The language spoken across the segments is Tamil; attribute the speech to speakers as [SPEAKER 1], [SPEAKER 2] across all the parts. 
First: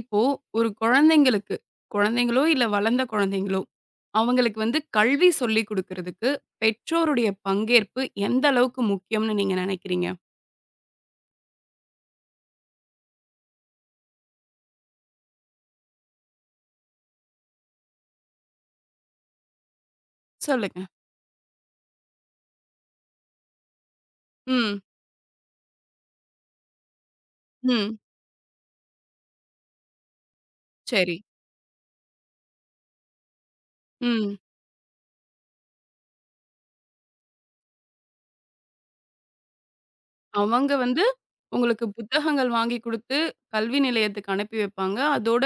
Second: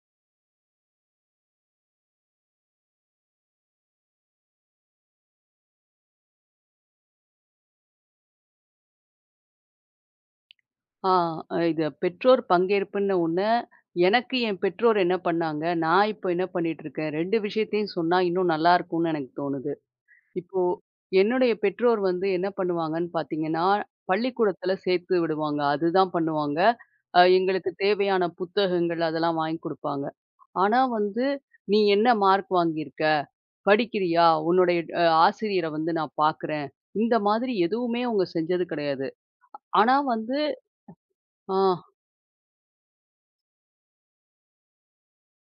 [SPEAKER 1] இப்போ ஒரு குழந்தைங்களுக்கு, குழந்தைங்களோ இல்ல வளர்ந்த குழந்தைங்களோ, அவங்களுக்கு வந்து கல்வி சொல்லிக் குடுக்குறதுக்கு பெற்றோருடைய பங்கேற்பு எந்த அளவுக்கு முக்கியம்னு நீங்க நினைக்கிறீங்க?
[SPEAKER 2] ஆ இது பெற்றோர் பங்கேற்புன்ன ஒண்ணு, எனக்கு என் பெற்றோர் என்ன பண்ணாங்க, நான் இப்போ என்ன பண்ணிட்டுருக்கேன் 2 விஷயத்தையும் சொன்னா இன்னும் நல்லாருக்கும்னு எனக்கு தோணுது. இப்போ
[SPEAKER 1] சொல்லுங்க.
[SPEAKER 2] என்னுடைய பெற்றோர் வந்து என்ன பண்ணுவாங்கன்னு பார்த்தீங்கன்னா, பள்ளிக்கூடத்துல
[SPEAKER 1] ம்,
[SPEAKER 2] சேர்த்து விடுவாங்க. அதுதான் பண்ணுவாங்க. எங்களுக்கு
[SPEAKER 1] ம்.
[SPEAKER 2] தேவையான புத்தகங்கள் அதெல்லாம் வாங்கி குடுப்பாங்க. ஆனா
[SPEAKER 1] சரி.
[SPEAKER 2] வந்து, "நீ என்ன மார்க் வாங்கியிருக்க? படிக்கிறியா?
[SPEAKER 1] ம்.
[SPEAKER 2] உன்னுடைய ஆசிரியர வந்து நான் பார்க்குறேன்." இந்த மாதிரி எதுவுமே அவங்க செஞ்சது கிடையாது. ஆனா வந்து
[SPEAKER 1] அவங்க வந்து
[SPEAKER 2] ஆ.
[SPEAKER 1] உங்களுக்கு புத்தகங்கள் வாங்கி குடுத்து கல்வி நிலையத்துக்கு அனுப்பி வைப்பாங்க. அதோட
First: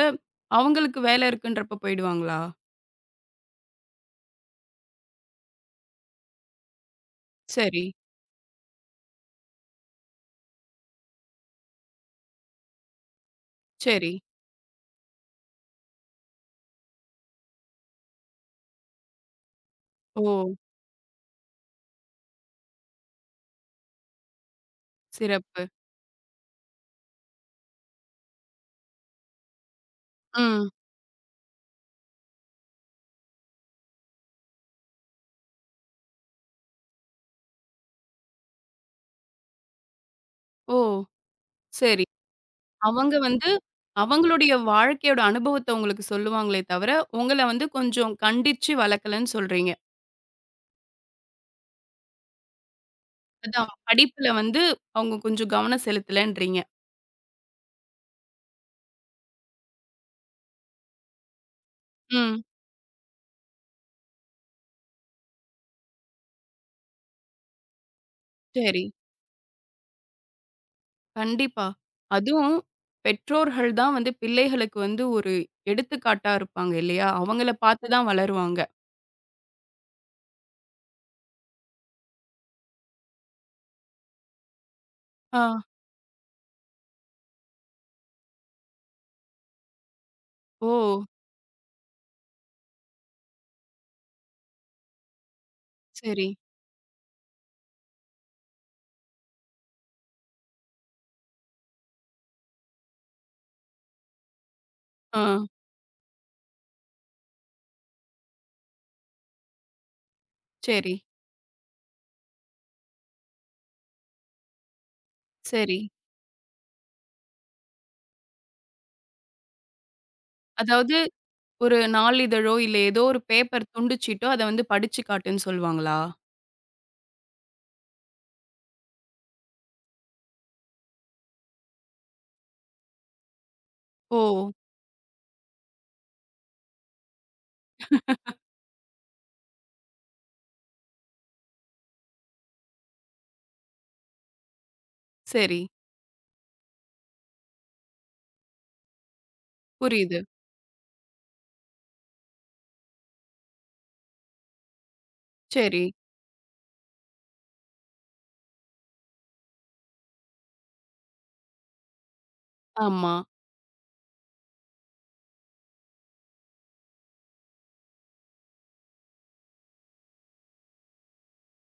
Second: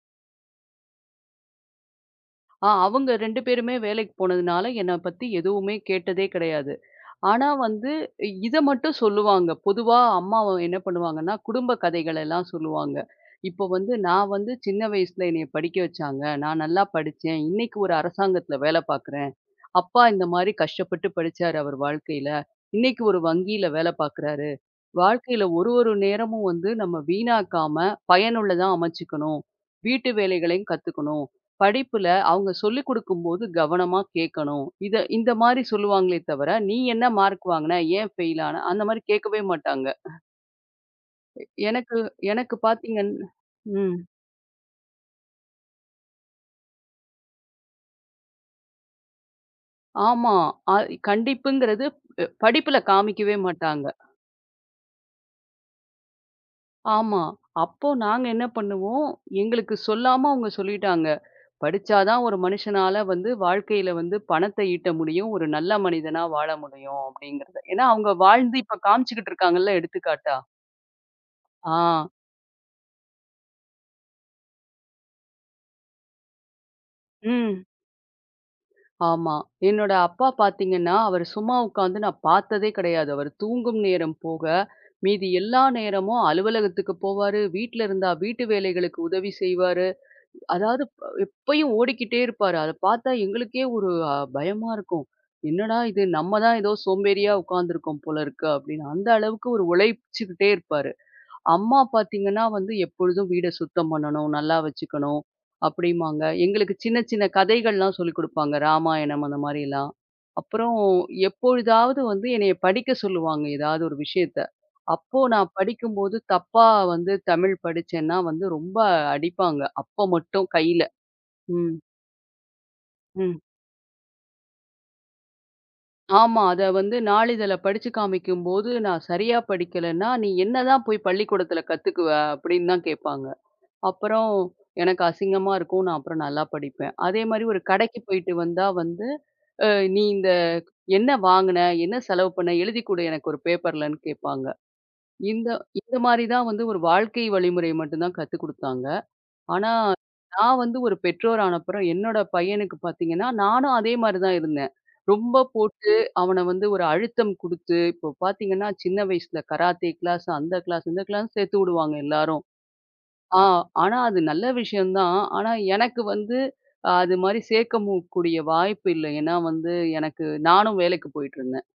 [SPEAKER 1] அவங்களுக்கு வேலை இருக்குன்றப்ப போயிடுவாங்களா?
[SPEAKER 2] ஆ அவங்க 2 பேருமே வேலைக்கு போனதுனால, என்ன பத்தி எதுவுமே கேட்டதே கிடையாது. ஆனா
[SPEAKER 1] சரி,
[SPEAKER 2] வந்து, இத மட்டும் சொல்லுவாங்க. பொதுவா அம்மா என்ன பண்ணுவாங்கன்னா, குடும்ப கதைகள் எல்லாம் சொல்லுவாங்க. இப்போ வந்து
[SPEAKER 1] சரி.
[SPEAKER 2] நான் வந்து சின்ன வயசுல என்னைய படிக்க வச்சாங்க. நான் நல்லா படிச்சேன். இன்னைக்கு ஒரு அரசாங்கத்துல வேலை பார்க்குறேன். அப்பா
[SPEAKER 1] ஓ!
[SPEAKER 2] இந்த மாரி கஷ்டப்பட்டு படிச்சாரு அவர் வாழ்க்கையில. இன்னைக்கு ஒரு வங்கியில வேலை பார்க்குறாரு. வாழ்க்கையில
[SPEAKER 1] சிறப்பு.
[SPEAKER 2] ஒரு ஒரு நேரமும் வந்து நம்ம வீணாக்காம பயனுள்ளதா அமைச்சுக்கணும். வீட்டு வேலைகளையும்
[SPEAKER 1] ம்.
[SPEAKER 2] கத்துக்கணும். படிப்புல அவங்க சொல்லிக் கொடுக்கும்போது கவனமா கேட்கணும். இத இந்த மாரி சொல்லுவாங்களே தவிர, "நீ என்ன மார்க் வாங்குன? ஏன் ஃபெயில் ஆன?" அந்த மாரி கேட்கவே மாட்டாங்க.
[SPEAKER 1] ஓ!
[SPEAKER 2] எனக்கு
[SPEAKER 1] சரி.
[SPEAKER 2] எனக்கு
[SPEAKER 1] அவங்க வந்து
[SPEAKER 2] ம்.
[SPEAKER 1] அவங்களுடைய வாழ்க்கையோட அனுபவத்த உங்களுக்கு சொல்லுவாங்களே தவிர, உங்கள வந்து கொஞ்சம் கண்டிச்சு வளர்க்கலன்னு சொல்றீங்க.
[SPEAKER 2] ஆமா. அ கண்டிப்புங்கிறது படிப்புல காமிக்கவே
[SPEAKER 1] அதான்
[SPEAKER 2] மாட்டாங்க.
[SPEAKER 1] படிப்புல வந்து அவங்க கொஞ்சம் கவனம் செலுத்தலன்றீங்க.
[SPEAKER 2] ஆமா. அப்போ நாங்க என்ன பண்ணுவோம், எங்களுக்கு சொல்லாம அவங்க சொல்லிட்டாங்க. படிச்சா தான் ஒரு
[SPEAKER 1] ம்.
[SPEAKER 2] மனுஷனால வந்து வாழ்க்கையில வந்து பணத்த ஈட்ட முடியும். ஒரு நல்ல மனிதனா வாழ முடியும் அப்படிங்கிறத. ஏன்னா அவங்க வாழ்ந்து இப்ப
[SPEAKER 1] சரி.
[SPEAKER 2] காமிச்சுக்கிட்டு இருக்காங்கல்ல எடுத்துக்காட்டா.
[SPEAKER 1] கண்டிப்பா.
[SPEAKER 2] ஆ.
[SPEAKER 1] அதுவும் பெற்றோர்கள் தான் வந்து பிள்ளைகளுக்கு வந்து ஒரு எடுத்துக்காட்டா இருப்பாங்க இல்லையா? அவங்கள
[SPEAKER 2] ம்.
[SPEAKER 1] பார்த்து தான் வளருவாங்க.
[SPEAKER 2] ஆமா. என்னோட அப்பா பார்த்தீங்கன்னா, அவர் சும்மா உட்காந்து நான் பார்த்ததே கிடையாது. அவர் தூங்கும் நேரம் போக, மீதி
[SPEAKER 1] ஆ.
[SPEAKER 2] எல்லா நேரமும் அலுவலகத்துக்கு போவாரு. வீட்ல இருந்தா வீட்டு வேலைகளுக்கு உதவி செய்வாரு.
[SPEAKER 1] ஓ!
[SPEAKER 2] அதாவது எப்பயும் ஓடிக்கிட்டே இருப்பாரு. அத பார்த்தா எங்களுக்கே ஒரு பயமா இருக்கும். என்னடா இது
[SPEAKER 1] சரி.
[SPEAKER 2] நம்ம தான் ஏதோ சோம்பேறியா உட்காந்துருக்கோம் போல இருக்கு அப்படின்னு. அந்த அளவுக்கு ஒரு உழைச்சுக்கிட்டே இருப்பாரு. அம்மா பாத்தீங்கன்னா வந்து எப்பொழுதும் வீட சுத்தம் பண்ணணும், நல்லா வச்சுக்கணும்
[SPEAKER 1] ஆ.
[SPEAKER 2] அப்படிம்பாங்க. எங்களுக்கு சின்ன சின்ன கதைகள்லாம் சொல்லிக் குடுப்பாங்க. ராமாயணம் அந்த மாரிலாம். அப்புறம்
[SPEAKER 1] சரி,
[SPEAKER 2] எப்பொழுதாவது வந்து என்னைய படிக்க சொல்லுவாங்க ஏதாவது ஒரு விஷயத்த. அப்போ நான்
[SPEAKER 1] சரி.
[SPEAKER 2] படிக்கும்போது தப்பா வந்து தமிழ் படிச்சேன்னா வந்து ரொம்ப அடிப்பாங்க. அப்ப மட்டும் கையில.
[SPEAKER 1] அதாவது
[SPEAKER 2] ம்.
[SPEAKER 1] ஒரு நாளிதழோ, இல்ல ஏதோ ஒரு
[SPEAKER 2] ம்.
[SPEAKER 1] பேப்பர் துண்டுச்சீட்டோ, அத வந்து படிச்சு காட்டுன்னு சொல்லுவாங்களா?
[SPEAKER 2] ஆமா. அத வந்து நாளிதழ படிச்சு காமிக்கும்போது, நான் சரியா படிக்கலன்னா, "நீ என்னதான் போய் பள்ளிக்கூடத்துல கத்துக்குவ?" அப்படின்னு தான் கேட்பாங்க.
[SPEAKER 1] ஓ!
[SPEAKER 2] அப்புறம் எனக்கு அசிங்கமா இருக்கும். நான் அப்புறம் நல்லா படிப்பேன். அதே மாரி ஒரு கடைக்கு போயிட்டு வந்தா வந்து, அ "நீ இந்த என்ன வாங்குன? என்ன செலவு பண்ண? எழுதி குடு எனக்கு ஒரு பேப்பர்லன்னு" கேட்பாங்க. இந்த
[SPEAKER 1] சரி.
[SPEAKER 2] இந்த மாரி தான் வந்து ஒரு வாழ்க்கை வழிமுறை மட்டும் தான் கத்துக் குடுத்தாங்க. ஆனா,
[SPEAKER 1] புரியுது.
[SPEAKER 2] நான் வந்து ஒரு பெற்றோர் ஆனப்புறம் என்னோட பையனுக்கு பார்த்தீங்கன்னா, நானும் அதே மாரி தான் இருந்தேன். ரொம்ப
[SPEAKER 1] சரி.
[SPEAKER 2] போட்டு அவன வந்து ஒரு அழுத்தம் குடுத்து, இப்போ பார்த்தீங்கன்னா, சின்ன வயசுல கராத்தே கிளாஸ், அந்த கிளாஸ், இந்த கிளாஸ்ன்னு சேர்த்து விடுவாங்க எல்லாரும்.
[SPEAKER 1] ஆமா.
[SPEAKER 2] ஆ. ஆனா அது நல்ல விஷயம் தான். ஆனா எனக்கு வந்து அது மாரி சேர்க்கவும் கூடிய வாய்ப்பு இல்ல. ஏன்னா வந்து எனக்கு நானும் வேலைக்கு போயிட்டுருந்தேன்.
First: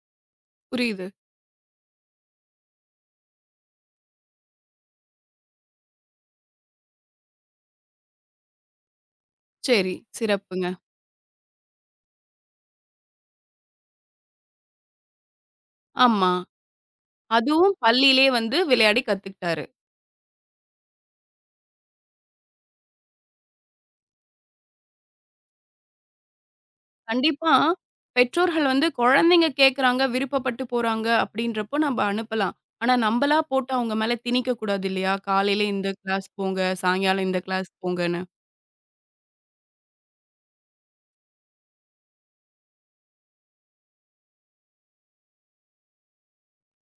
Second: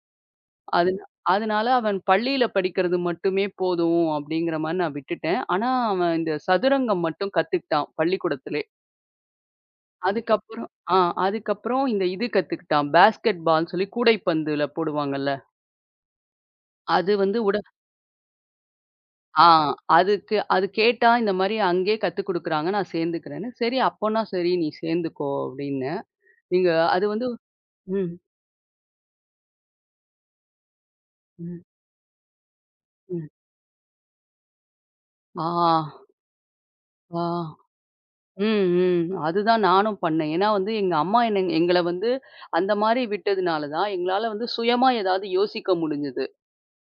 [SPEAKER 2] அது
[SPEAKER 1] புரியுது.
[SPEAKER 2] அதனால அவன் பள்ளியில படிக்கிறது மட்டுமே போதும் அப்படிங்கிற மாரி நான் விட்டுட்டேன். ஆனா அவன் இந்த சதுரங்கம் மட்டும் கத்துக்கிட்டான் பள்ளிக்கூடத்திலே.
[SPEAKER 1] சரி.
[SPEAKER 2] அதுக்கப்புறம்
[SPEAKER 1] சிறப்புங்க.
[SPEAKER 2] ஆ அதுக்கப்புறம் இந்த இது கத்துக்கிட்டான். பேஸ்கெட் பால்ன்னு சொல்லி கூடைப்பந்துல போடுவாங்கல்ல.
[SPEAKER 1] ஆமா.
[SPEAKER 2] அது வந்து
[SPEAKER 1] அதுவும் பள்ளியிலேயே வந்து விளையாடி
[SPEAKER 2] ஆ
[SPEAKER 1] கத்துக்கிட்டாரு.
[SPEAKER 2] அதுக்கு அது கேட்டா இந்த மாரி அங்கேயே கத்துக் குடுக்குறாங்க. நான் சேர்ந்துக்கிறேன்னு. சரி அப்போனா சரி நீ சேர்ந்துக்கோ அப்படின்னு. நீங்க அது வந்து
[SPEAKER 1] கண்டிப்பா
[SPEAKER 2] ம்,
[SPEAKER 1] பெற்றோர்கள் வந்து குழந்தைங்க கேட்கறாங்க, விருப்பப்பட்டு போறாங்க
[SPEAKER 2] ம்,
[SPEAKER 1] அப்படின்றப்போ நம்ம அனுப்பலாம். ஆனா
[SPEAKER 2] ம்.
[SPEAKER 1] நம்பளா போட்டு அவங்க மேல திணிக்கக்கூடாது இல்லையா?
[SPEAKER 2] ஆ,
[SPEAKER 1] காலையில இந்த கிளாஸ் போங்க,
[SPEAKER 2] ஆ.
[SPEAKER 1] சாயங்காலம் இந்த கிளாஸ் போங்கன்னு.
[SPEAKER 2] ம், ம். அதுதான் நானும் பண்ணேன். ஏன்னா வந்து எங்க அம்மா என்ன எங்கள வந்து அந்த மாரி விட்டதுனால தான், எங்களால வந்து சுயமா ஏதாவது யோசிக்க முடிஞ்சது.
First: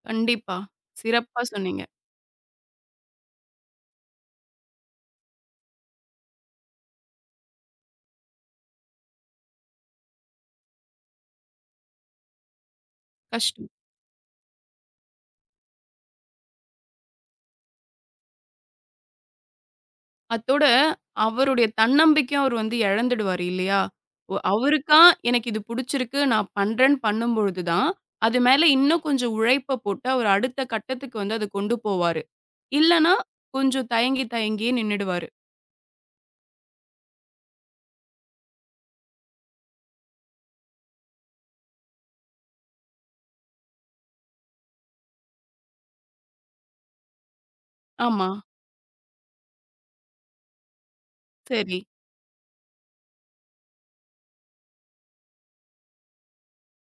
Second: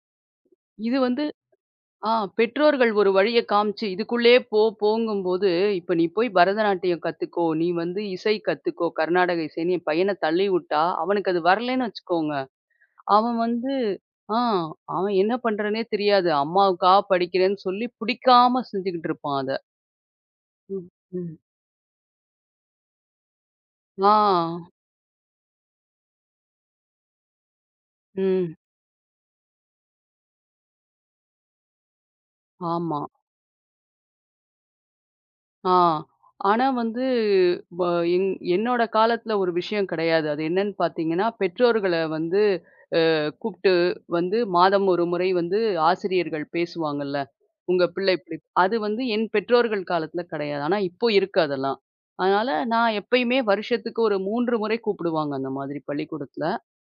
[SPEAKER 1] கண்டிப்பா.
[SPEAKER 2] இது வந்து
[SPEAKER 1] சிறப்பா சொன்னீங்க.
[SPEAKER 2] ஆ பெற்றோர்கள் ஒரு வழிய காமிச்சு, இதுக்குள்ளயே போங்கும்போது, இப்ப நீ போய் பரதநாட்டியம் கத்துக்கோ, நீ வந்து இசை கத்துக்கோ, கர்நாடக இசைன்னு என் பையன தள்ளிவுட்டா, அவனுக்கு அது வரலன்னு வச்சுக்கோங்க, அவன்
[SPEAKER 1] கஷ்டம்.
[SPEAKER 2] வந்து ஆ அவன் என்ன பண்றான்னே தெரியாது. அம்மாவுக்காக படிக்கிறேன்னு சொல்லி, புடிக்காம செஞ்சுகிட்டு இருப்பான் அத.
[SPEAKER 1] அத்தோட
[SPEAKER 2] ம், ம்.
[SPEAKER 1] அவருடைய தன்னம்பிக்கையும் அவர் வந்து இழந்துடுவாரு இல்லையா?
[SPEAKER 2] ஆ,
[SPEAKER 1] ஒ அவருக்கா எனக்கு இது புடிச்சிருக்கு. நான் பண்றேன்னு பண்ணும்பொழுது தான், அது
[SPEAKER 2] ம்.
[SPEAKER 1] மேல இன்னும் கொஞ்சம் உழைப்ப போட்டு அவர் அடுத்த கட்டத்துக்கு வந்து அத கொண்டு போவாரு.
[SPEAKER 2] ஆமா.
[SPEAKER 1] இல்லன்னா, கொஞ்சம் தயங்கி தயங்கியே நின்னுடுவாரு.
[SPEAKER 2] ஆ. ஆனா வந்து வ என் என்னோட காலத்துல ஒரு விஷயம் கிடையாது. அது என்னன்னு பார்த்தீங்கன்னா, பெற்றோர்கள வந்து கூப்ட்டு வந்து மாதம் ஒரு முறை வந்து ஆசிரியர்கள் பேசுவாங்கல்ல. உங்க பிள்ளை
[SPEAKER 1] ஆமா.
[SPEAKER 2] இப்படி அது வந்து என் பெற்றோர்கள் காலத்துல கிடையாது. ஆனா இப்போ இருக்கு அதெல்லாம்.
[SPEAKER 1] சரி.
[SPEAKER 2] அதனால நான் எப்பயுமே வருஷத்துக்கு ஒரு 3 முறை கூப்பிடுவாங்க அந்த மாதிரி பள்ளிக்கூடத்துல.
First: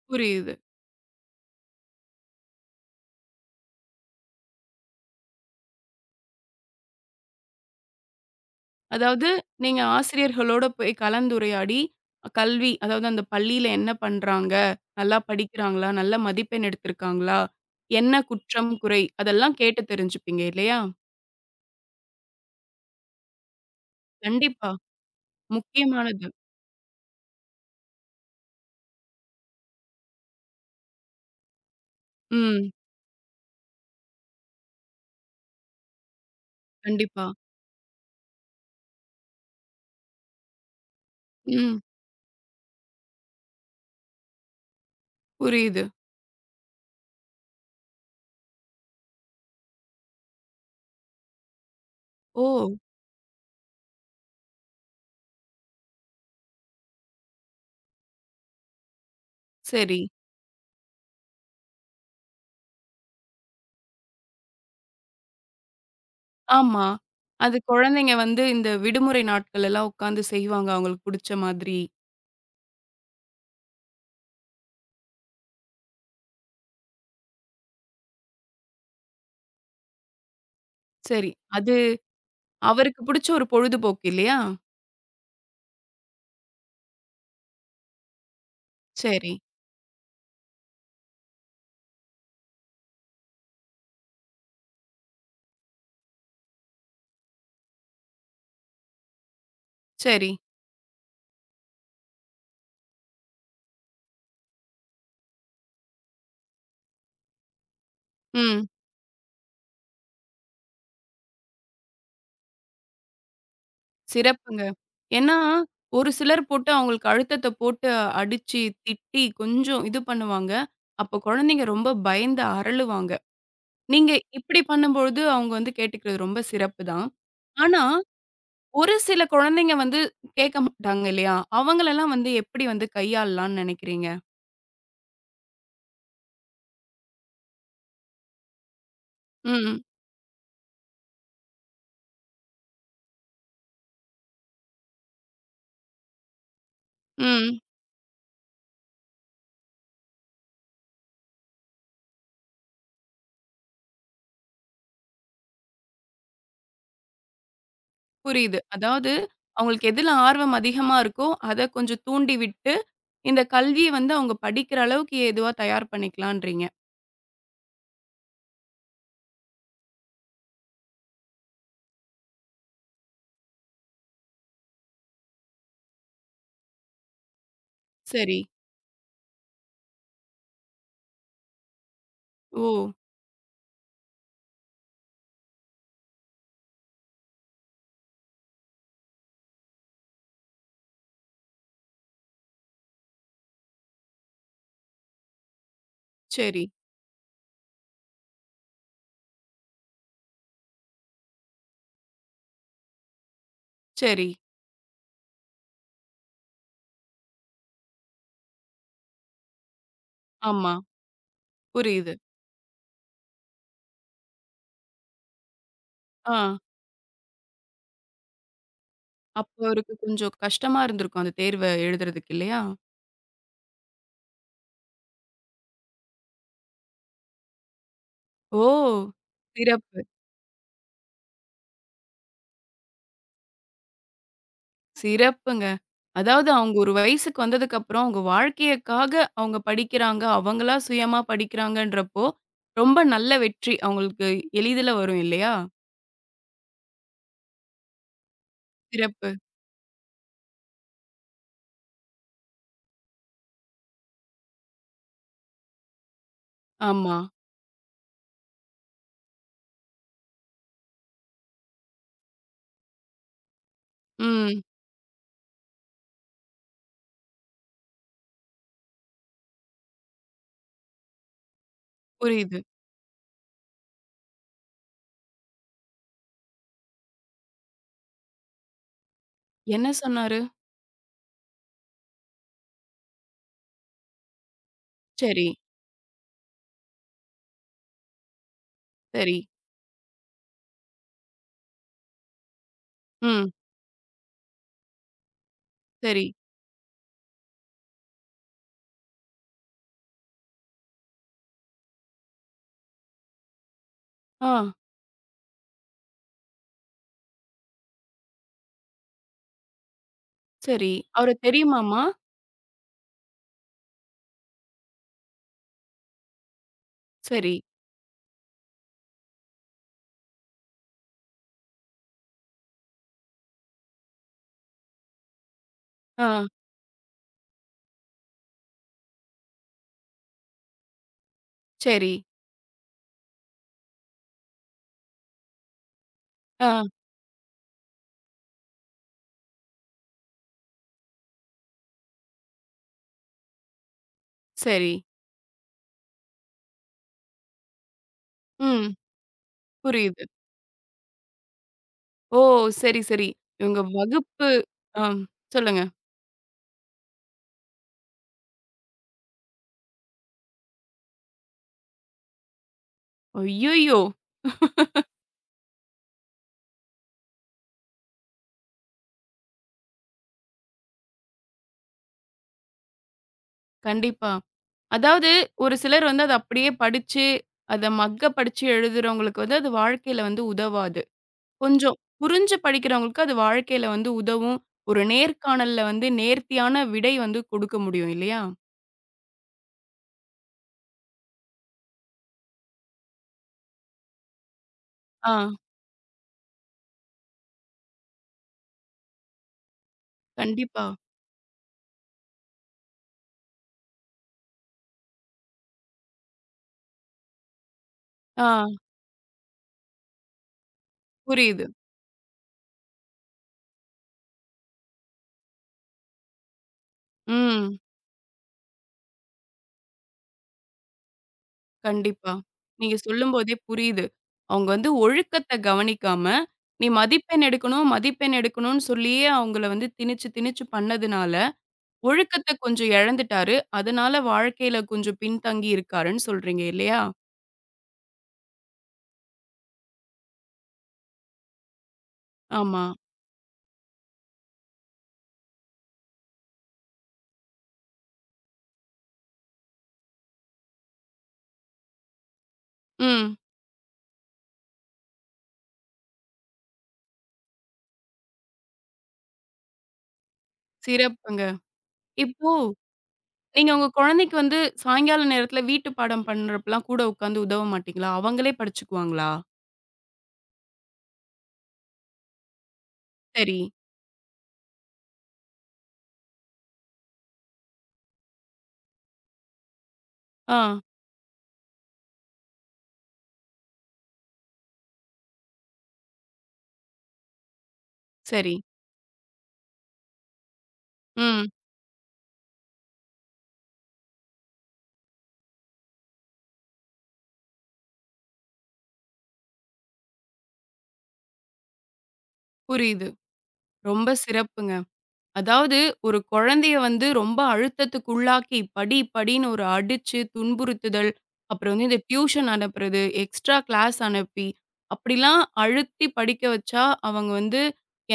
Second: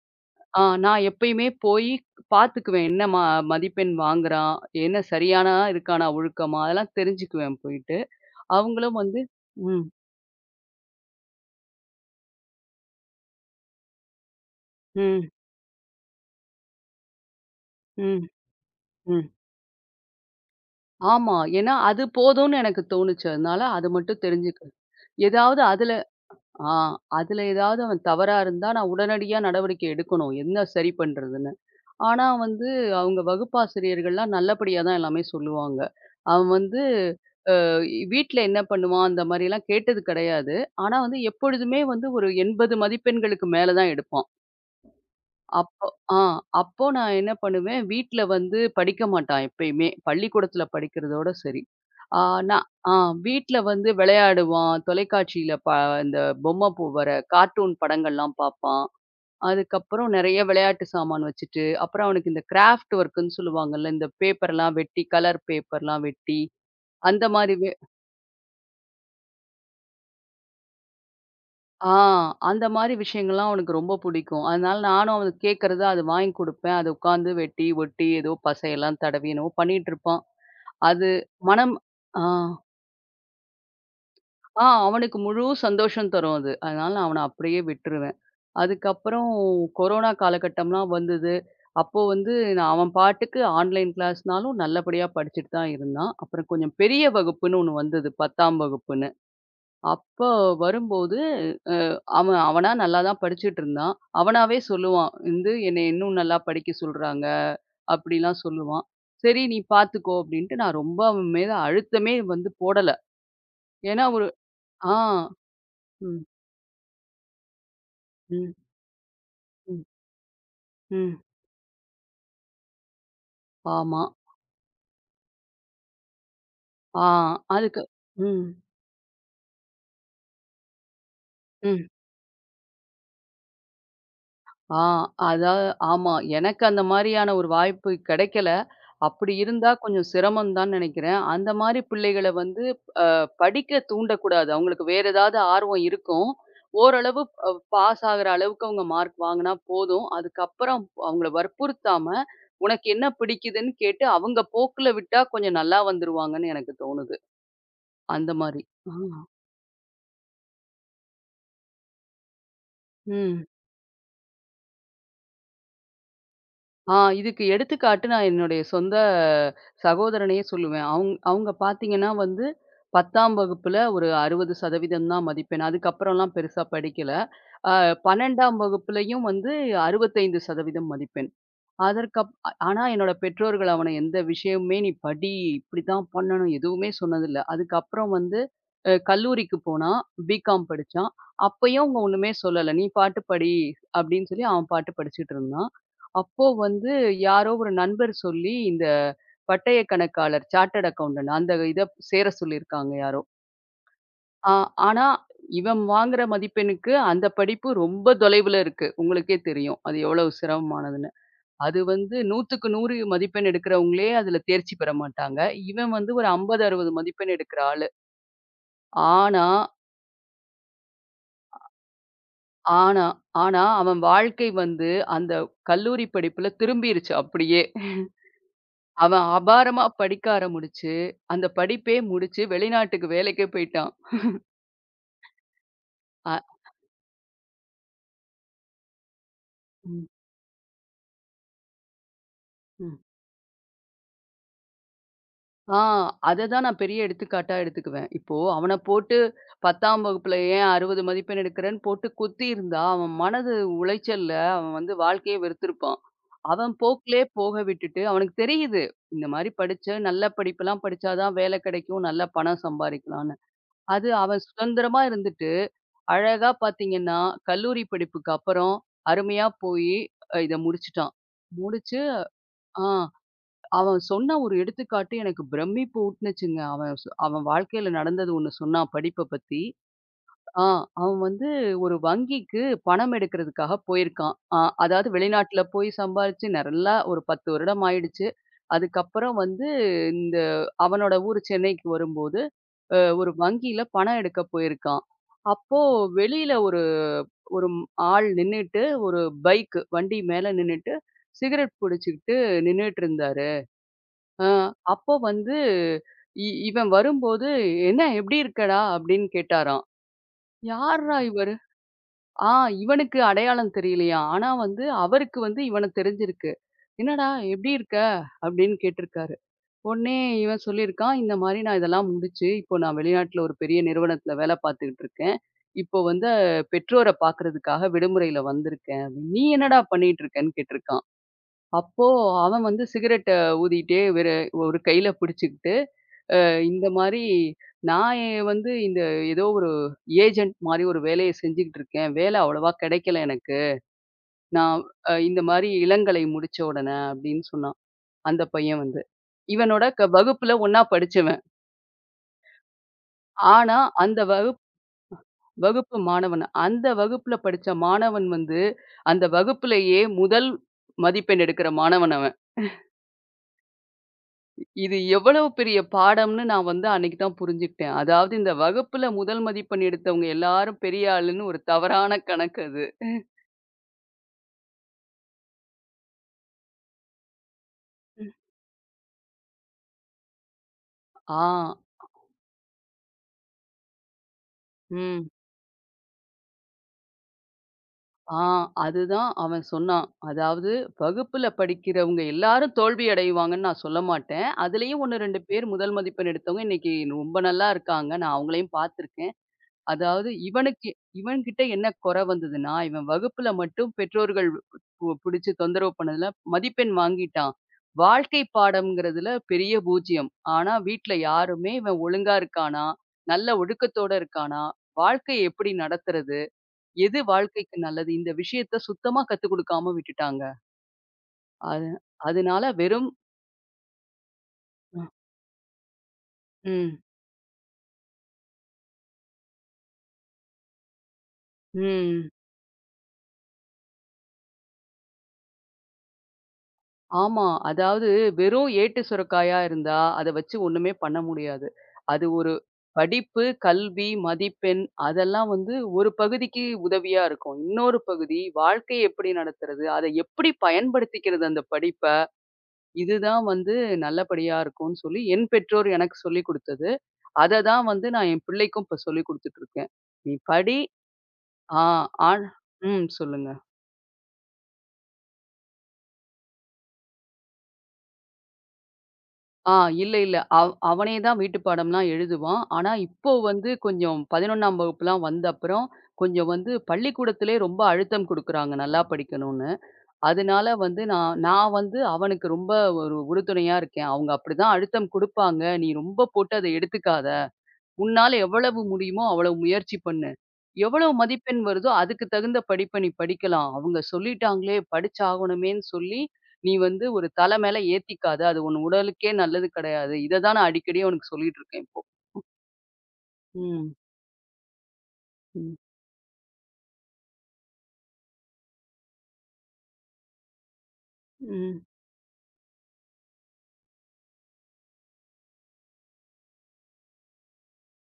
[SPEAKER 1] புரியுது.
[SPEAKER 2] ஆ நான் எப்பயுமே போய் பார்த்துக்குவேன். என்ன மதிப்பெண் வாங்குறான்? என்ன சரியானா இருக்கானா ஒழுக்கமா? அதெல்லாம் தெரிஞ்சுக்குவேன் போயிட்டு. அவங்களும் வந்து
[SPEAKER 1] அதாவது நீங்க
[SPEAKER 2] ம்,
[SPEAKER 1] ஆசிரியர்களோட போய் கலந்துரையாடி, கல்வி அதாவது அந்த பள்ளியில என்ன பண்றாங்க? நல்லா
[SPEAKER 2] ம்,
[SPEAKER 1] படிக்கிறாங்களா? நல்ல மதிப்பெண் எடுத்திருக்காங்களா? என்ன
[SPEAKER 2] ம்,
[SPEAKER 1] குற்றம், குறை?
[SPEAKER 2] ம்.
[SPEAKER 1] அதெல்லாம் கேட்டு தெரிஞ்சுப்பீங்க இல்லையா?
[SPEAKER 2] ஆமா. ஏன்னா அது போதும்னு எனக்கு தோணுச்சு. அதனால அது மட்டும்
[SPEAKER 1] கண்டிப்பா.
[SPEAKER 2] தெரிஞ்சுக்குவேன். ஏதாவது அதுல
[SPEAKER 1] முக்கியமானது.
[SPEAKER 2] ஆ அதுல ஏதாவது அவன் தவறா இருந்தா, நான் உடனடியா நடவடிக்கை எடுக்கணும். என்ன சரி பண்றதுன்னு. ஆனா வந்து
[SPEAKER 1] ம்.
[SPEAKER 2] அவங்க வகுப்பாசிரியர்கள்லாம் நல்லபடியா தான் எல்லாமே சொல்லுவாங்க. அவன் வந்து
[SPEAKER 1] கண்டிப்பா.
[SPEAKER 2] வீட்ல என்ன பண்ணுவான்? அந்த மாரிலாம் கேட்டது கிடையாது. ஆனா வந்து எப்பொழுதுமே
[SPEAKER 1] ம்.
[SPEAKER 2] வந்து ஒரு 80 மதிப்பெண்களுக்கு மேல தான் எடுப்பான்.
[SPEAKER 1] புரியுது.
[SPEAKER 2] அப்போ ஆ அப்போ நான் என்ன பண்ணுவேன், வீட்ல வந்து படிக்க மாட்டான் எப்பயுமே. பள்ளிக்கூடத்துல படிக்கிறதோட சரி. ஆ
[SPEAKER 1] ஓ!
[SPEAKER 2] நான் ஆ வீட்ல வந்து விளையாடுவான். தொலைக்காட்சியில இந்த பொம்மை பு வர கார்ட்டூன் படங்கள்லாம் பார்ப்பான்.
[SPEAKER 1] சரி.
[SPEAKER 2] அதுக்கப்புறம் நெறைய விளையாட்டு சாமான் வச்சுட்டு, அப்புறம் அவனுக்கு இந்த கிராஃப்ட் ஒர்க்குன்னு சொல்லுவாங்கல்ல, இந்த பேப்பர்லாம் வெட்டி, கலர் பேப்பர்லாம் வெட்டி,
[SPEAKER 1] ஆமா.
[SPEAKER 2] அந்த மாரி
[SPEAKER 1] அது குழந்தைங்க வந்து இந்த விடுமுறை நாட்கள் எல்லாம் உட்காந்து செய்வாங்க, அவங்களுக்கு புடிச்ச மாதிரி.
[SPEAKER 2] ஆ. அந்த மாரி விஷயங்கள்லாம் அவனுக்கு ரொம்ப புடிக்கும். அதனால நானும் அவனுக்கு கேட்கறத அது வாங்கி குடுப்பேன். அது உட்காந்து வெட்டி, ஒட்டி ஏதோ பசையெல்லாம் தடவி என்னமோ பண்ணிட்டுருப்பான். அது
[SPEAKER 1] சரி.
[SPEAKER 2] மனம்
[SPEAKER 1] அது
[SPEAKER 2] ஆ,
[SPEAKER 1] அவருக்கு புடிச்ச ஒரு பொழுதுபோக்கு இல்லையா?
[SPEAKER 2] ஆ அவனுக்கு முழு சந்தோஷம் தரும் அது. அதனால நான் அவன அப்படியே விட்டுருவேன். அதுக்கப்புறம்
[SPEAKER 1] சரி,
[SPEAKER 2] கொரோனா காலகட்டம்லாம் வந்தது. அப்போ வந்து நான் அவன் பாட்டுக்கு ஆன்லைன் கிளாஸ்னாலும் நல்லபடியா படிச்சுட்டு தான் இருந்தான். அப்புறம் கொஞ்சம் பெரிய வகுப்புன்னு ஒண்ணு வந்தது 10ஆம் வகுப்புன்னு. அப்ப
[SPEAKER 1] சரி.
[SPEAKER 2] வரும்போது அவன் அவனா நல்லா தான் படிச்சுட்டு இருந்தான். அவனாவே சொல்லுவான். வந்து என்னைய இன்னும் நல்லா படிக்க சொல்றாங்க. அப்படிலாம்
[SPEAKER 1] ம்.
[SPEAKER 2] சொல்லுவான். சரி நீ பார்த்துக்கோ அப்படின்ட்டு நான் ரொம்ப அவன் மேல அழுத்தமே வந்து போடல. ஏன்னா ஒரு
[SPEAKER 1] சிறப்புங்க.
[SPEAKER 2] ஆ.
[SPEAKER 1] ஏன்னா, ஒரு
[SPEAKER 2] ம்,
[SPEAKER 1] சிலர் போட்டு அவங்களுக்கு அழுத்தத்த போட்டு
[SPEAKER 2] ம்,
[SPEAKER 1] அடிச்சு, திட்டி
[SPEAKER 2] ம்,
[SPEAKER 1] கொஞ்சம் இது பண்ணுவாங்க. அப்போ
[SPEAKER 2] ம்.
[SPEAKER 1] குழந்தைங்க ரொம்ப பயந்து அரளுவாங்க.
[SPEAKER 2] ஆமா.
[SPEAKER 1] நீங்க இப்படி பண்ணும்பொழுது அவங்க வந்து கேட்டுக்கிறது ரொம்ப சிறப்பு
[SPEAKER 2] ஆ
[SPEAKER 1] தான்.
[SPEAKER 2] அதுக்கு
[SPEAKER 1] ஆனா
[SPEAKER 2] ம்,
[SPEAKER 1] ஒரு சில குழந்தைங்க வந்து கேட்க மாட்டாங்க இல்லையா?
[SPEAKER 2] ம்.
[SPEAKER 1] அவங்களெல்லாம் வந்து எப்படி வந்து கையாளலாம்ன்னு நினைக்கிறீங்க?
[SPEAKER 2] ஆ அதா ஆமா. எனக்கு அந்த மாரியான ஒரு வாய்ப்பு கிடைக்கல. அப்படி இருந்தா
[SPEAKER 1] ம்,
[SPEAKER 2] கொஞ்சம் சிரமம் தான் நெனைக்கிறேன். அந்த மாரி பிள்ளைகள வந்து படிக்க தூண்டக்கூடாது. அவங்களுக்கு வேற ஏதாவது ஆர்வம் இருக்கும். ஓரளவு
[SPEAKER 1] ம்.
[SPEAKER 2] பாஸ் ஆகுற அளவுக்கு அவங்க மார்க் வாங்குனா போதும். அதுக்கப்புறம் அவங்கள வற்புறுத்தாம, உனக்கு என்ன பிடிக்குதுன்னு கேட்டு அவங்க போக்குல விட்டா கொஞ்சம் நல்லா வந்துருவாங்கன்னு எனக்கு தோணுது. அந்த
[SPEAKER 1] புரியுது.
[SPEAKER 2] மாரி. ஆ.
[SPEAKER 1] அதாவது அவங்களுக்கு எதுல ஆர்வம் அதிகமா இருக்கோ, அத கொஞ்சம் தூண்டி விட்டு, இந்த
[SPEAKER 2] ம்.
[SPEAKER 1] கல்விய வந்து அவங்க படிக்கிற அளவுக்கு ஏதுவா தயார் பண்ணிக்கலான்றீங்க.
[SPEAKER 2] ஆ இதுக்கு எடுத்துக்காட்டு நான் என்னுடைய சொந்த சகோதரனையே சொல்லுவேன். அவுங்க பார்த்தீங்கன்னா வந்து 10ஆம் வகுப்புல ஒரு 60% தான் மதிப்பெண். அதுக்கப்புறம்லாம் பெருசா படிக்கல. அ
[SPEAKER 1] சரி.
[SPEAKER 2] 12ஆம் வகுப்புலயும் வந்து 65% மதிப்பெண்.
[SPEAKER 1] ஓ!
[SPEAKER 2] ஆனா என்னோட பெற்றோர்கள் அவன எந்த விஷயமுமே "நீ படி, இப்படித்தான் பண்ணணும்" எதுவுமே சொன்னதில்ல. அதுக்கப்புறம் வந்து கல்லூரிக்கு போனான். பிகாம் படிச்சான். அப்பயும் அவங்க ஒண்ணுமே சொல்லல. "நீ பாட்டு படி" அப்படின்னு சொல்லி அவன் பாட்டு படிச்சுட்டு இருந்தான். அப்போ
[SPEAKER 1] சரி,
[SPEAKER 2] வந்து யாரோ ஒரு நண்பர் சொல்லி, இந்த பட்டய கணக்காளர், சார்ட்டர்ட் அக்கவுண்டன்ட் அந்த இத சேர சொல்லியிருக்காங்க யாரோ.
[SPEAKER 1] சரி.
[SPEAKER 2] ஆ ஆனா இவன் வாங்குற மதிப்பெண்ணுக்கு அந்த படிப்பு ரொம்ப தொலைவுல இருக்கு. உங்களுக்கே தெரியும். அது எவ்வளவு
[SPEAKER 1] ஆமா.
[SPEAKER 2] சிரமமானதுன்னு. அது
[SPEAKER 1] புரியுது.
[SPEAKER 2] வந்து 100க்கு 100 மதிப்பெண் எடுக்கிறவங்களே அதுல தேர்ச்சி பெற மாட்டாங்க. இவன் வந்து ஒரு
[SPEAKER 1] ஆ.
[SPEAKER 2] 50, 60 மதிப்பெண் எடுக்கிற ஆளு. ஆனா,
[SPEAKER 1] அப்போ அவருக்கு கொஞ்சம் கஷ்டமா இருந்திருக்கும் அந்த தேர்வ எழுதுறதுக்கு இல்லையா?
[SPEAKER 2] ஆனா, ஆனா அவன் வாழ்க்கை வந்து அந்த கல்லூரி படிப்புல திரும்பிருச்சு அப்படியே.
[SPEAKER 1] ஓ!
[SPEAKER 2] அவன் அபாரமா
[SPEAKER 1] சிறப்பு.
[SPEAKER 2] படிக்க ஆரம்பிச்சு, அந்த படிப்பே முடிச்சு வெளிநாட்டுக்கு வேலைக்கே போயிட்டான்.
[SPEAKER 1] சிறப்புங்க.
[SPEAKER 2] அ
[SPEAKER 1] அதாவது அவங்க ஒரு வயசுக்கு வந்ததுக்கப்புறம், அவங்க வாழ்க்கையக்காக அவங்க படிக்கிறாங்க. அவங்களா சுயமா படிக்கிறாங்கன்றப்போ,
[SPEAKER 2] ம்.
[SPEAKER 1] ரொம்ப நல்ல வெற்றி அவங்களுக்கு எளிதில வரும் இல்லையா?
[SPEAKER 2] ஆ அததான் நான் பெரிய எடுத்துக்காட்டா எடுத்துக்குவேன். இப்போ அவன போட்டு
[SPEAKER 1] சிறப்பு.
[SPEAKER 2] 10ஆம் வகுப்புல ஏன் 60 மதிப்பெண் எடுக்கிறேன்னு போட்டு குத்தியிருந்தா, அவன் மனது உளைச்சல்ல அவன் வந்து வாழ்க்கையே வெறுத்திருப்பான். அவன்
[SPEAKER 1] ஆமா.
[SPEAKER 2] போக்கிலே போக விட்டுட்டு அவனுக்கு தெரியுது. இந்த மாரி படிச்சு நல்ல படிப்பெல்லாம் படிச்சா தான் வேலை கிடைக்கும், நல்ல பணம் சம்பாரிக்கலாம்ன்னு. அது அவன்
[SPEAKER 1] ம்.
[SPEAKER 2] சுதந்திரமா இருந்துட்டு, அழகா பார்த்தீங்கன்னா, கல்லூரி படிப்புக்கு அப்புறம் அருமையா போயி, இத முடிச்சுட்டான். முடிச்சு
[SPEAKER 1] புரியுது.
[SPEAKER 2] ஆ. அவன் சொன்ன ஒரு எடுத்துக்காட்டு எனக்கு பிரமிப்பு ஊட்டுனுச்சுங்க. அவன் வாழ்க்கையில நடந்தது ஒண்ணு சொன்னான் படிப்ப பத்தி.
[SPEAKER 1] என்ன சொன்னாரு?
[SPEAKER 2] ஆ அவன் வந்து ஒரு வங்கிக்கு பணம் எடுக்கிறதுக்காக போயிருக்கான். அதாவது
[SPEAKER 1] சரி,
[SPEAKER 2] வெளிநாட்ல போய் சம்பாரிச்சு நல்லா ஒரு 10 வருடம் ஆயிடுச்சு. அதுக்கப்புறம்
[SPEAKER 1] சரி.
[SPEAKER 2] வந்து இந்த அவனோட ஊர் சென்னைக்கு வரும்போது, ஒரு
[SPEAKER 1] ம்.
[SPEAKER 2] வங்கியில பணம் எடுக்க போயிருக்கான். அப்போ
[SPEAKER 1] சரி.
[SPEAKER 2] வெளியில ஒரு ஒரு ஆள் நின்னுட்டு, ஒரு பைக் வண்டி மேல நின்னுட்டு, சிகரெட் பிடிச்சுக்கிட்டு நின்னுட்டு இருந்தாரு. அ
[SPEAKER 1] ஆ.
[SPEAKER 2] அப்போ வந்து இவன் வரும்போது, "என்ன எப்படி இருக்கடா?" அப்படின்னு கேட்டாராம்.
[SPEAKER 1] சரி.
[SPEAKER 2] யார்ரா ம்.
[SPEAKER 1] அவர
[SPEAKER 2] இவரு?
[SPEAKER 1] தெரியுமாமா?
[SPEAKER 2] ஆ இவனுக்கு அடையாளம் தெரியலையாம். ஆனா வந்து அவருக்கு வந்து இவன தெரிஞ்சிருக்கு. "என்னடா
[SPEAKER 1] சரி.
[SPEAKER 2] எப்படி இருக்க?" அப்படின்னு கேட்டிருக்காரு. உடனே இவன் சொல்லியிருக்கான், "இந்த மாரி நான் இதெல்லாம் முடிச்சு, இப்போ நான் வெளிநாட்டுல ஒரு பெரிய நிறுவனத்துல வேலை பார்த்துக்கிட்டு இருக்கேன். இப்போ
[SPEAKER 1] ஆ.
[SPEAKER 2] வந்து பெற்றோர பார்க்கறதுக்காக விடுமுறையில வந்திருக்கேன்." அப்படின்னு. "நீ என்னடா பண்ணிட்டு இருக்கன்னு?" கேட்டிருக்கான். அப்போ
[SPEAKER 1] சரி.
[SPEAKER 2] அவன் வந்து சிகரெட்ட ஊதிட்டே வெறு ஒரு கையில பிடிச்சுக்கிட்டு
[SPEAKER 1] ஆ.
[SPEAKER 2] இந்த மாரி நான் வந்து இந்த ஏதோ ஒரு ஏஜென்ட் மாரி ஒரு வேலைய செஞ்சுகிட்டு இருக்கேன். வேலை அவ்வளவா கிடைக்கல எனக்கு. நான்
[SPEAKER 1] சரி.
[SPEAKER 2] இந்த மாரி இளங்கலை முடிச்ச உடனே அப்படின்னு சொன்னான். அந்த பையன்
[SPEAKER 1] ம்.
[SPEAKER 2] வந்து. இவனோட
[SPEAKER 1] புரியுது.
[SPEAKER 2] வகுப்புல ஒண்ணா படிச்சவன்.
[SPEAKER 1] ஓ! சரி, சரி.
[SPEAKER 2] ஆனா
[SPEAKER 1] இவங்க
[SPEAKER 2] அந்த
[SPEAKER 1] வகுப்பு
[SPEAKER 2] வகுப்
[SPEAKER 1] ஆ. சொல்லுங்க.
[SPEAKER 2] வகுப்பு மாணவன். அந்த வகுப்புல படிச்ச மாணவன் வந்து, அந்த வகுப்புலயே முதல் மதிப்பெண் எடுக்கிற மாணவன் அவன்.
[SPEAKER 1] ஐய்யய்யோ!
[SPEAKER 2] இது எவ்வளவு பெரிய பாடம்னு நான் வந்து அன்னைக்கு தான் புரிஞ்சுக்கிட்டேன். அதாவது இந்த வகுப்புல முதல் மதிப்பெண் எடுத்தவங்க எல்லாரும் பெரிய ஆளுன்னு ஒரு தவறான கணக்கு அது.
[SPEAKER 1] கண்டிப்பா. அதாவது ஒரு சிலர் வந்து அத அப்படியே படிச்சு, அத மக்க படிச்சு எழுதுறவங்களுக்கு வந்து அது வாழ்க்கையில வந்து உதவாது.
[SPEAKER 2] ஆ,
[SPEAKER 1] கொஞ்சம் புரிஞ்சு படிக்கிறவங்களுக்கு அது வாழ்க்கையில வந்து உதவும். ஒரு
[SPEAKER 2] ம்.
[SPEAKER 1] நேர்காணல்ல வந்து நேர்த்தியான விடை வந்து குடுக்க முடியும்
[SPEAKER 2] ஆ
[SPEAKER 1] இல்லையா?
[SPEAKER 2] அதுதான் அவன் சொன்னான். அதாவது வகுப்புல படிக்கிறவங்க எல்லாரும் தோல்வி அடைவாங்கன்னு நான் சொல்ல மாட்டேன். அதுலயும் 1,
[SPEAKER 1] ஆ,
[SPEAKER 2] 2 பேர் முதல் மதிப்பெண் எடுத்தவங்க இன்னைக்கு ரொம்ப நல்லா இருக்காங்க. நான் அவங்களையும் பார்த்துருக்கேன். அதாவது
[SPEAKER 1] கண்டிப்பா.
[SPEAKER 2] இவனுக்கு இவன்கிட்ட என்ன குறை வந்ததுன்னா, இவன் வகுப்புல மட்டும் பெற்றோர்கள் புடிச்சு தொந்தரவு பண்ணதுல மதிப்பெண் வாங்கிட்டான். வாழ்க்கை
[SPEAKER 1] ஆ,
[SPEAKER 2] பாடம்ங்கிறதுல பெரிய பூஜ்ஜியம். ஆனா வீட்ல
[SPEAKER 1] புரியுது.
[SPEAKER 2] யாருமே இவன் ஒழுங்கா இருக்கானா? நல்ல ஒழுக்கத்தோட இருக்கானா? வாழ்க்கைய எப்படி நடத்துறது? எது வாழ்க்கைக்கு
[SPEAKER 1] ம்.
[SPEAKER 2] நல்லது? இந்த விஷயத்த சுத்தமா கத்துக் குடுக்காம விட்டுட்டாங்க. அது
[SPEAKER 1] கண்டிப்பா.
[SPEAKER 2] அதனால
[SPEAKER 1] நீங்க
[SPEAKER 2] வெறும்
[SPEAKER 1] சொல்லும்போதே புரியுது. அவங்க வந்து ஒழுக்கத்த கவனிக்காம, நீ
[SPEAKER 2] ம்,
[SPEAKER 1] மதிப்பெண் எடுக்கணும், மதிப்பெண் எடுக்கணும்னு சொல்லியே அவங்கள வந்து திணிச்சு திணிச்சு பண்ணதுனால,
[SPEAKER 2] ம்.
[SPEAKER 1] ஒழுக்கத்த கொஞ்சம் இழந்துட்டாரு. அதனால வாழ்க்கையில கொஞ்சம் பின்தங்கி இருக்காருன்னு சொல்றீங்க இல்லையா?
[SPEAKER 2] ஆமா. அதாவது வெறும் ஏட்டு சுரைக்காயா இருந்தா, அத வச்சு ஒண்ணுமே பண்ண முடியாது. அது ஒரு
[SPEAKER 1] ஆமா.
[SPEAKER 2] படிப்பு, கல்வி, மதிப்பெண் அதெல்லாம் வந்து ஒரு பகுதிக்கு உதவியா இருக்கும். இன்னொரு பகுதி வாழ்க்கைய எப்படி நடத்துறது? அத எப்படி பயன்படுத்திக்கிறது அந்த படிப்ப?
[SPEAKER 1] ம்.
[SPEAKER 2] இதுதான் வந்து நல்லபடியா இருக்கும்ன்னு சொல்லி என் பெற்றோர் எனக்கு சொல்லிக் குடுத்தது. அத தான் வந்து நான் என் பிள்ளைக்கும் இப்ப சொல்லிக் குடுத்துட்டு இருக்கேன். நீ படி
[SPEAKER 1] சிறப்புங்க.
[SPEAKER 2] ஆ ஆன்
[SPEAKER 1] இப்போ
[SPEAKER 2] ம் சொல்லுங்க.
[SPEAKER 1] நீங்க உங்க குழந்தைக்கு வந்து சாயங்கால நேரத்துல வீட்டு பாடம் பண்றப்பலாம் கூட உட்காந்து உதவ மாட்டீங்களா? அவங்களே படிச்சுக்குவாங்களா?
[SPEAKER 2] ஆ இல்ல, இல்ல. அவனே தான் வீட்டு பாடம்லாம் எழுதுவான். ஆனா, இப்போ
[SPEAKER 1] சரி.
[SPEAKER 2] வந்து கொஞ்சம் 11ஆம் வகுப்புலாம் வந்த அப்புறம், கொஞ்சம் வந்து பள்ளிக்கூடத்திலே ரொம்ப அழுத்தம் குடுக்குறாங்க, நல்லா படிக்கணும்னு.
[SPEAKER 1] ஆ.
[SPEAKER 2] அதனால வந்து நான் நான் வந்து அவனுக்கு ரொம்ப ஒரு உறுதுணையா இருக்கேன். அவங்க அப்படிதான் அழுத்தம் குடுப்பாங்க. நீ ரொம்ப போட்டு அத எடுத்துக்காத. உன்னால
[SPEAKER 1] சரி.
[SPEAKER 2] எவ்வளவு முடியுமோ அவ்வளவு முயற்சி பண்ணு. எவ்வளவு
[SPEAKER 1] ம்.
[SPEAKER 2] மதிப்பெண் வருதோ அதுக்கு தகுந்த படிப்ப நீ படிக்கலாம். அவங்க சொல்லிட்டாங்களே படிச்சாகணுமேன்னு சொல்லி, நீ வந்து ஒரு தல மேல ஏத்திக்காத. அது உன் உடலுக்கே நல்லது கிடையாது. இத தான் நான் அடிக்கடி அவனுக்கு சொல்லிட்டு இருக்கேன் இப்போ.
[SPEAKER 1] புரியுது.
[SPEAKER 2] ம்.
[SPEAKER 1] ரொம்ப சிறப்புங்க.
[SPEAKER 2] ம்.
[SPEAKER 1] அதாவது ஒரு குழந்தைய வந்து ரொம்ப அழுத்தத்துக்கு உள்ளாக்கி, படி படின்னு ஒரு அடிச்சு துன்புறுத்துதல், அப்புறம்
[SPEAKER 2] ம்.
[SPEAKER 1] வந்து இந்த டியூஷன் அனுப்புறது, எக்ஸ்ட்ரா கிளாஸ் அனுப்பி, அப்படிலாம் அழுத்தி படிக்க வச்சா, அவங்க வந்து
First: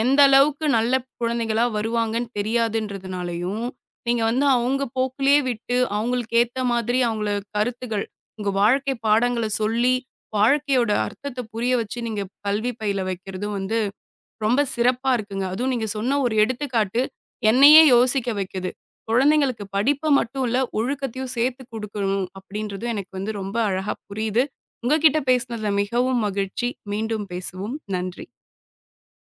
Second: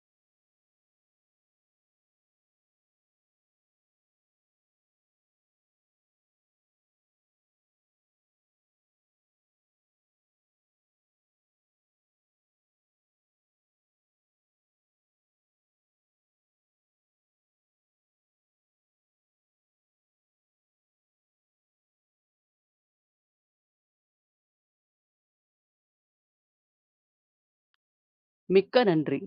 [SPEAKER 1] எந்த அளவுக்கு நல்ல குழந்தைகளா வருவாங்கன்னு தெரியாதுன்றதுனாலயும், நீங்க வந்து அவங்க போக்குலயே விட்டு, அவங்களுக்கு ஏத்த மாதிரி அவங்கள கருத்துக்கள், உங்க வாழ்க்கை பாடங்கள சொல்லி, வாழ்க்கையோட அர்த்தத்த புரிய வச்சு நீங்க கல்வி பயில வைக்கிறதும் வந்து ரொம்ப சிறப்பா இருக்குங்க. அதுவும் நீங்க சொன்ன ஒரு எடுத்துக்காட்டு என்னையே யோசிக்க வைக்குது. குழந்தைங்களுக்கு படிப்ப மட்டும் இல்ல, ஒழுக்கத்தையும் சேர்த்து குடுக்கணும் அப்படின்றதும் எனக்கு வந்து ரொம்ப அழகா புரியுது. உங்ககிட்ட பேசினதுல மிகவும் மகிழ்ச்சி. மீண்டும் பேசுவோம். நன்றி.
[SPEAKER 2] மிக்க நன்றி.